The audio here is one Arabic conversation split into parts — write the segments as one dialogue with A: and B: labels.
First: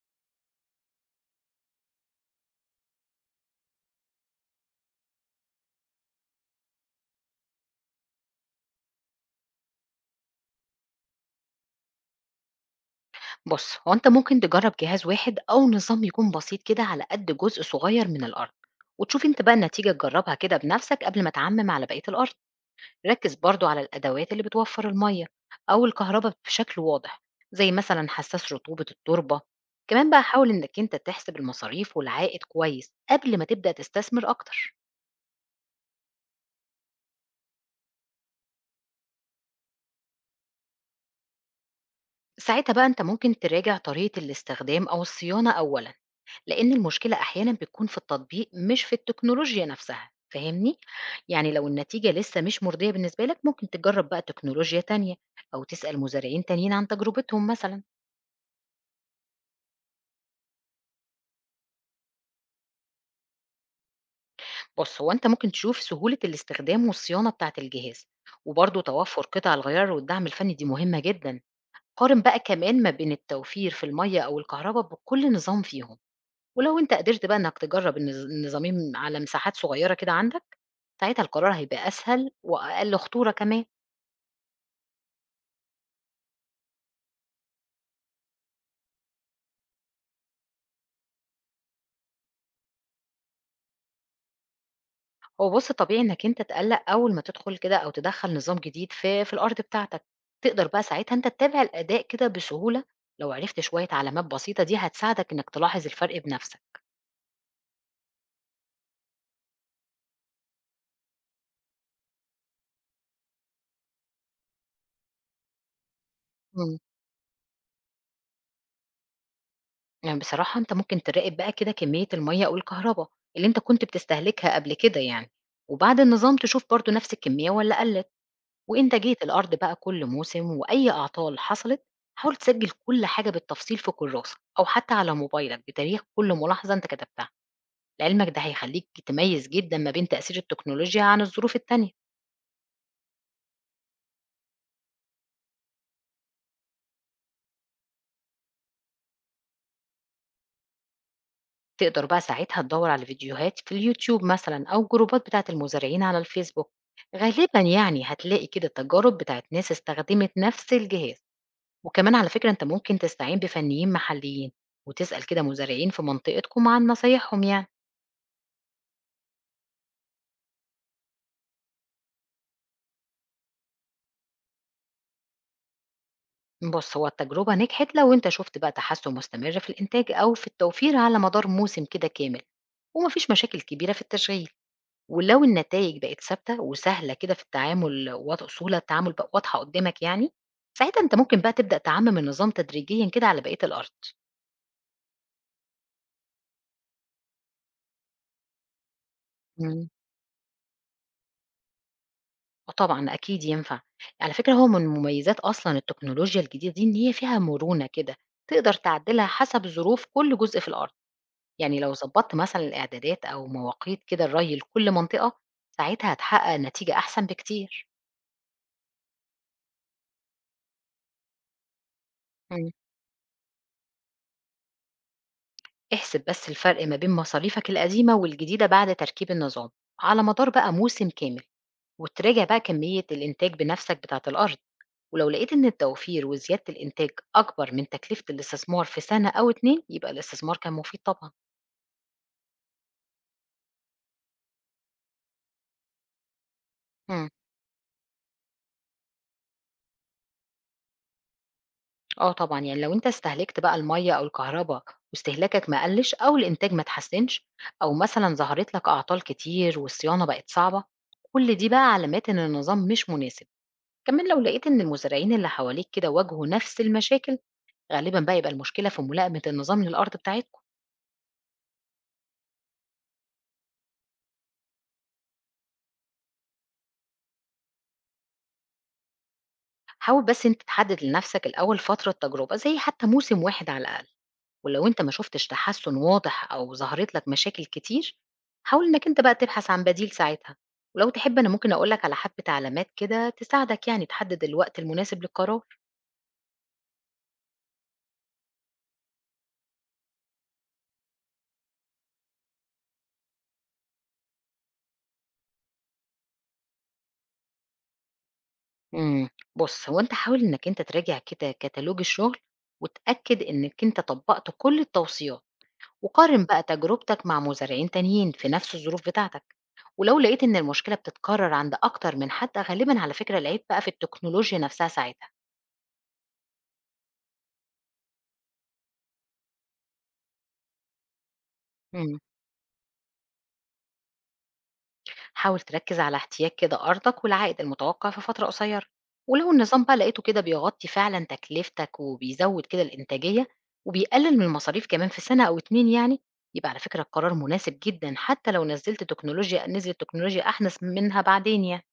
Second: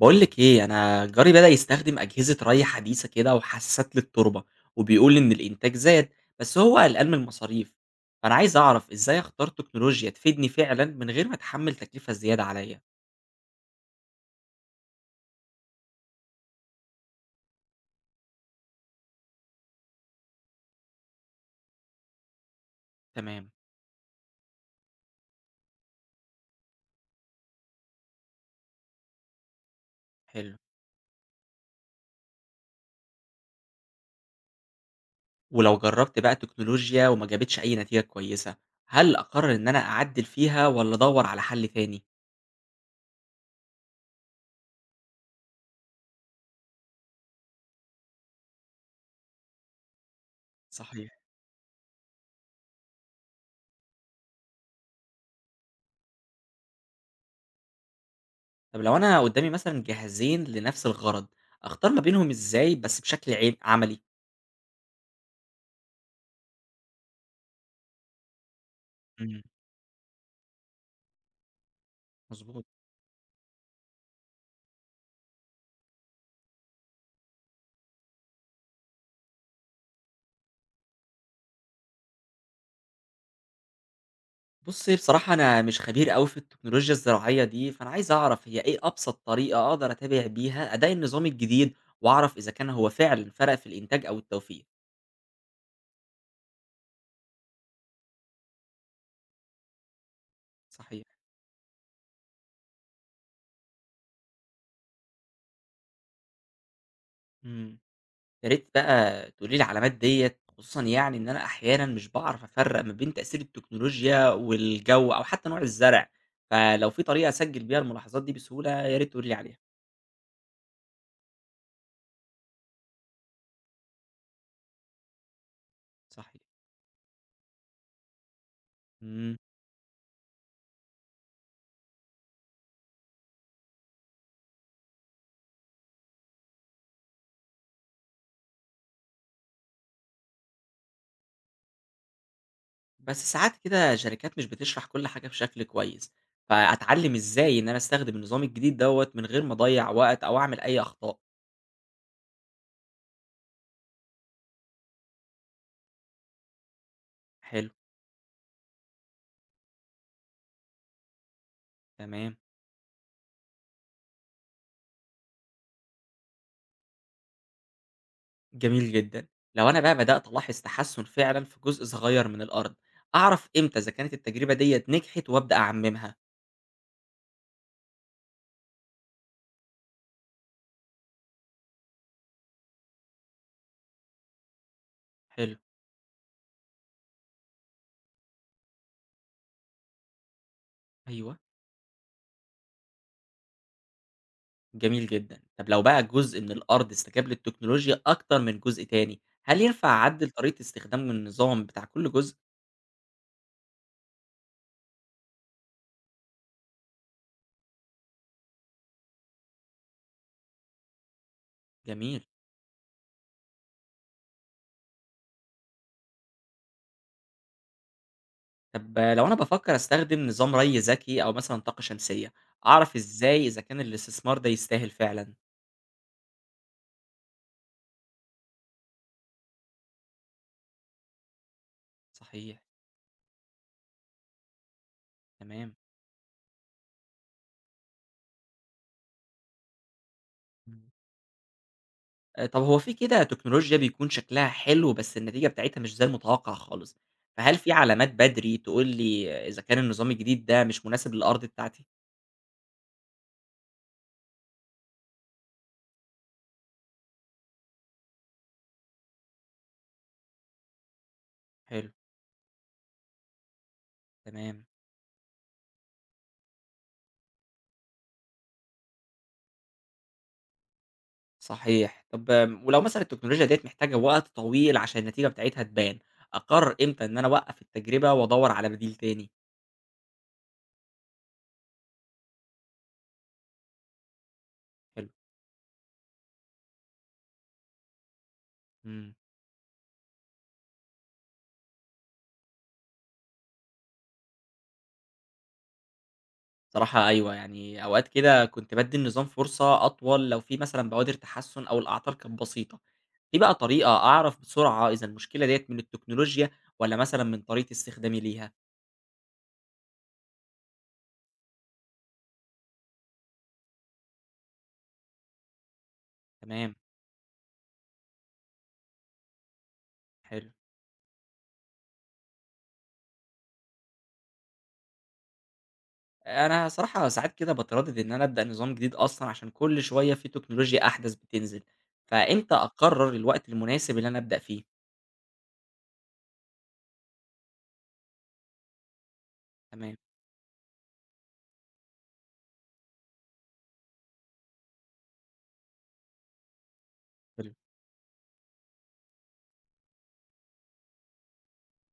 A: بقول لك ايه، انا جاري بدأ يستخدم اجهزة ري حديثة كده وحساسات للتربة، وبيقول ان الانتاج زاد، بس هو قلقان من المصاريف. فانا عايز اعرف ازاي اختار تكنولوجيا تفيدني فعلا من غير ما اتحمل تكلفة زيادة عليا.
B: بُص، هو أنت ممكن تجرّب جهاز واحد أو نظام يكون بسيط كده على قد جزء صغير من الأرض، وتشوف أنت بقى النتيجة تجرّبها كده بنفسك قبل ما تعمم على بقية الأرض، ركّز
A: تمام.
B: برضه على الأدوات اللي بتوفّر المَيّة أو الكهربا بشكل واضح، زي مثلًا حسّاس رطوبة التربة، كمان بقى حاول
A: حلو.
B: إنك أنت تحسب المصاريف والعائد كويس قبل ما تبدأ تستثمر أكتر،
A: ولو جربت بقى تكنولوجيا وما جابتش اي نتيجة كويسة، هل اقرر ان انا اعدل فيها ولا ادور على حل تاني؟
B: ساعتها بقى أنت ممكن تراجع طريقة الاستخدام أو الصيانة أولًا. لأن المشكلة أحيانا بتكون في التطبيق مش في التكنولوجيا نفسها فاهمني؟
A: صحيح.
B: يعني لو النتيجة لسه مش مرضية بالنسبة لك ممكن تجرب بقى تكنولوجيا تانية أو تسأل مزارعين تانيين عن تجربتهم مثلا.
A: طب لو انا قدامي مثلا جهازين لنفس الغرض، اختار ما بينهم ازاي بس بشكل عيب عملي؟
B: بص هو أنت ممكن تشوف سهولة الاستخدام والصيانة بتاعة الجهاز، وبرضه توفر
A: مم،
B: قطع الغيار والدعم الفني دي مهمة جدا. قارن بقى
A: مظبوط.
B: كمان ما بين التوفير في المية أو الكهرباء بكل نظام فيهم، ولو أنت قدرت بقى إنك تجرب النظامين على مساحات صغيرة كده عندك، ساعتها القرار هيبقى أسهل وأقل خطورة كمان.
A: بُصّي، بصراحة أنا مش خبير أوي في التكنولوجيا الزراعية دي، فأنا عايز أعرف هي إيه أبسط طريقة أقدر أتابع بيها أداء النظام الجديد، وأعرف إذا كان هو فعلًا فرق في الإنتاج أو التوفير؟
B: هو بُص طبيعي إنك أنت تقلّق أول ما تدخل كده أو تدخّل نظام جديد في الأرض بتاعتك، تقدر بقى
A: صحيح.
B: ساعتها أنت تتابع الأداء كده بسهولة. لو عرفت شوية علامات بسيطة دي هتساعدك إنك تلاحظ الفرق بنفسك،
A: إمم، يا ريت بقى تقولي لي العلامات ديّة، خصوصًا يعني إن أنا أحيانًا مش باعرف أفرّق ما بين تأثير التكنولوجيا والجو أو حتى نوع الزرع،
B: إمم.
A: فلو في طريقة أسجّل بيها الملاحظات دي بسهولة يا ريت تقولي لي عليها.
B: يعني بصراحة أنت ممكن تراقب بقى كده كمية المَيّة أو الكهربا اللي أنت كنت بتستهلكها قبل كده يعني، وبعد النظام
A: صحيح.
B: تشوف برضه نفس الكمية والّا قلّت، وإنتاجية
A: إمم.
B: الأرض بقى كل موسم وأي أعطال حصلت. حاول تسجل كل حاجة بالتفصيل في كراسة أو حتى على موبايلك بتاريخ كل ملاحظة أنت كتبتها. لعلمك ده هيخليك تميز جدًا ما بين تأثير التكنولوجيا عن الظروف التانية،
A: بس ساعات كده شركات مش بتشرح كل حاجة بشكل كويس، فأتعلم إزاي إن أنا أستخدم النظام الجديد دوت من غير ما أضيع وقت أو أعمل أي أخطاء.
B: تقدر بقى ساعتها تدوّر على فيديوهات في اليوتيوب مثلًا أو جروبات بتاعة المزارعين على الفيسبوك، غالبًا
A: حلو.
B: يعني هتلاقي كده تجارب بتاعة ناس استخدمت نفس الجهاز. وكمان على
A: تمام.
B: فكرة أنت ممكن تستعين بفنيين محليين، وتسأل كده مزارعين في منطقتكم عن نصايحهم يعني.
A: جميل جدا. لو أنا بقى بدأت ألاحظ تحسن فعلا في جزء صغير من الأرض، أعرف إمتى إذا كانت التجربة ديت نجحت وأبدأ أعممها؟
B: بُص، هو التجربة نجحت لو أنت شُفت بقى تحسُّن مستمر في الإنتاج أو في التوفير على مدار موسم كده كامل، وما فيش مشاكل كبيرة في التشغيل. ولو
A: حلو.
B: النتايج بقت ثابتة وسهلة كده في التعامل سهولة التعامل بقى واضحة قدّامك يعني، ساعتها أنت
A: أيوه.
B: ممكن بقى تبدأ تعمّم النظام تدريجيًا كده على بقية الأرض.
A: جميل جدا. طب لو بقى جزء من الأرض استجاب للتكنولوجيا أكتر من جزء تاني، هل ينفع
B: إمم.
A: أعدل طريقة استخدام النظام بتاع كل جزء؟
B: آه طبعًا أكيد ينفع. على فكرة هو من مميزات أصلًا التكنولوجيا الجديدة دي إن هي فيها مرونة كده، تقدر تعدلها حسب ظروف كل جزء في الأرض. يعني لو
A: جميل.
B: ضبطت مثلًا الإعدادات أو مواقيت كده الري لكل منطقة، ساعتها هتحقق نتيجة أحسن بكتير.
A: طب لو أنا بافكر أستخدم نظام ري ذكي أو مثلًا طاقة شمسية، أعرف إزاي إذا كان الاستثمار ده يستاهل فعلًا؟
B: احسب بس الفرق ما بين مصاريفك القديمة والجديدة بعد تركيب النظام على مدار بقى موسم كامل، وتراجع بقى
A: صحيح،
B: كمية الإنتاج بنفسك بتاعة الأرض، ولو لقيت إن
A: تمام.
B: التوفير وزيادة الإنتاج أكبر من تكلفة الاستثمار في سنة أو اتنين يبقى الاستثمار كان
A: إمم.
B: مفيد طبعا.
A: طب هو في كده تكنولوجيا بيكون شكلها حلو بس النتيجة بتاعتها مش زي المتوقع خالص،
B: مم.
A: فهل في علامات بدري تقول لي إذا كان النظام الجديد ده مش مناسب للأرض بتاعتي؟
B: اه طبعا يعني لو انت استهلكت بقى المية أو الكهرباء واستهلاكك ما قلش أو الإنتاج ما تحسنش، أو مثلا ظهرت لك أعطال كتير والصيانة بقت صعبة، كل دي
A: حلو،
B: بقى علامات إن النظام مش مناسب. كمان لو
A: تمام،
B: لقيت إن المزارعين اللي حواليك كده واجهوا نفس المشاكل، غالبا بقى يبقى المشكلة في ملائمة النظام للأرض بتاعتكم.
A: صحيح. طب ولو مثلًا التكنولوجيا ديّة محتاجة وقت طويل عشان النتيجة بتاعتها تبان، أقرر إمتى إن أنا أوقف التجربة وأدوّر على بديل تاني؟
B: حاول بس أنت تحدد لنفسك الأول فترة تجربة زي حتى موسم واحد على الأقل، ولو أنت
A: حلو،
B: ما شفتش تحسن واضح أو ظهرت لك مشاكل كتير حاول إنك
A: إمم.
B: أنت بقى تبحث عن بديل ساعتها. ولو تحب أنا ممكن أقولك على حبة علامات كده تساعدك يعني تحدد الوقت المناسب للقرار.
A: بصراحة أيوه، يعني أوقات كده كنت بادّي النظام فرصة أطول لو في مثلًا بوادر تحسُّن أو الأعطال كانت بسيطة، في بقى طريقة أعرف بسرعة إذا المشكلة ديّة من التكنولوجيا والّا مثلًا من طريقة استخدامي ليها؟
B: امم. بص هو أنت حاول إنك أنت تراجع كده كتالوج الشغل وتأكد إنك أنت طبقت كل التوصيات، وقارن بقى
A: تمام،
B: تجربتك مع مزارعين تانيين في نفس الظروف بتاعتك، ولو لقيت
A: حلو.
B: إن المشكلة بتتكرر عند أكتر من حد غالبا على فكرة العيب بقى في التكنولوجيا نفسها ساعتها.
A: أنا صراحة ساعات كده باتردد إن أنا أبدأ نظام جديد أصلًا عشان كل شوية في تكنولوجيا أحدث بتنزل،
B: مم.
A: فإمتى أقرّر الوقت المناسب اللي أنا أبدأ فيه؟
B: حاول تركز على احتياج كده أرضك والعائد المتوقع في فترة قصيرة، ولو النظام
A: تمام.
B: بقى لقيته كده بيغطي فعلا تكلفتك وبيزود كده الإنتاجية وبيقلل من المصاريف كمان في سنة أو اتنين يعني، يبقى على فكرة القرار
A: حلو.
B: مناسب جدا حتى لو نزلت تكنولوجيا أحدث منها بعدين يعني.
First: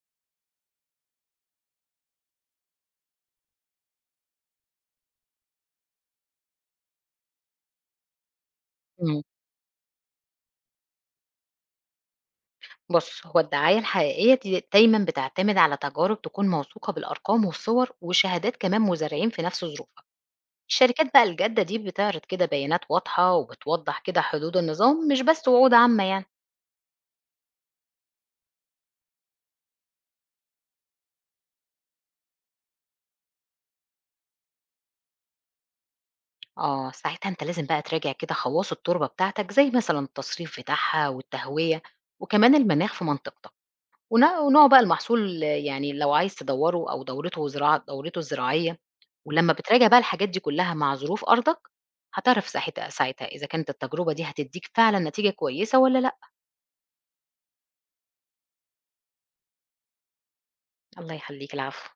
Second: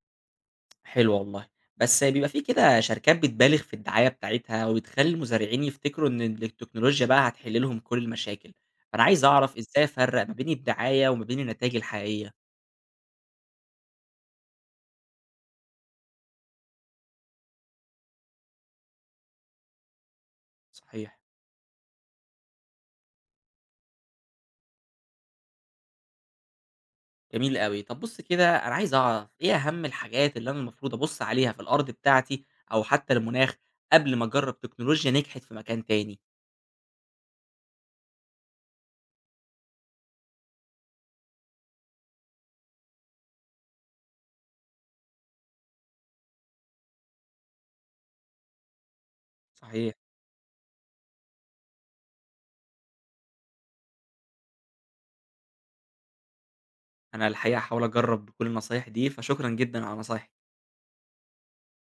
A: حلو والله. بس بيبقى في كده شركات بتبالغ في الدعاية بتاعتها وبتخلّي المزارعين يفتكروا إن التكنولوجيا بقى هتحل لهم كل المشاكل، فأنا عايز أعرف إزاي أفرّق ما بين الدعاية وما بين النتايج الحقيقية؟
B: بُص، هو الدعاية الحقيقية دي دايمًا بتعتمد على تجارب تكون موثوقة بالأرقام والصور وشهادات كمان مزارعين في نفس ظروفها. الشركات
A: صحيح.
B: بقى الجادة دي بتعرض كده بيانات واضحة وبتوضح كده حدود النظام مش بس وعود عامة يعني.
A: جميل أوي. طب بُص كده، أنا عايز أعرف إيه أهم الحاجات اللي أنا المفروض أبُص عليها في الأرض بتاعتي أو حتى المناخ قبل ما أجرّب تكنولوجيا نجحت في مكان تاني؟
B: آه، ساعتها أنت لازم بقى تراجع كده خواص التربة بتاعتك زي مثلًا التصريف بتاعها والتهوية وكمان المناخ في منطقتك. ونوع بقى المحصول يعني لو عايز تدوّره أو دورته الزراعية، ولمّا بتراجع
A: صحيح.
B: بقى الحاجات دي كلّها مع ظروف أرضك، هتعرف ساعتها إذا كانت التجربة دي هتدّيك فعلًا نتيجة كويسة والّا لأ.
A: أنا الحقيقة هاحاول أجرّب كل النصايح دي، فشكرًا جدًا على نصايحك.
B: الله يخلّيك، العفو.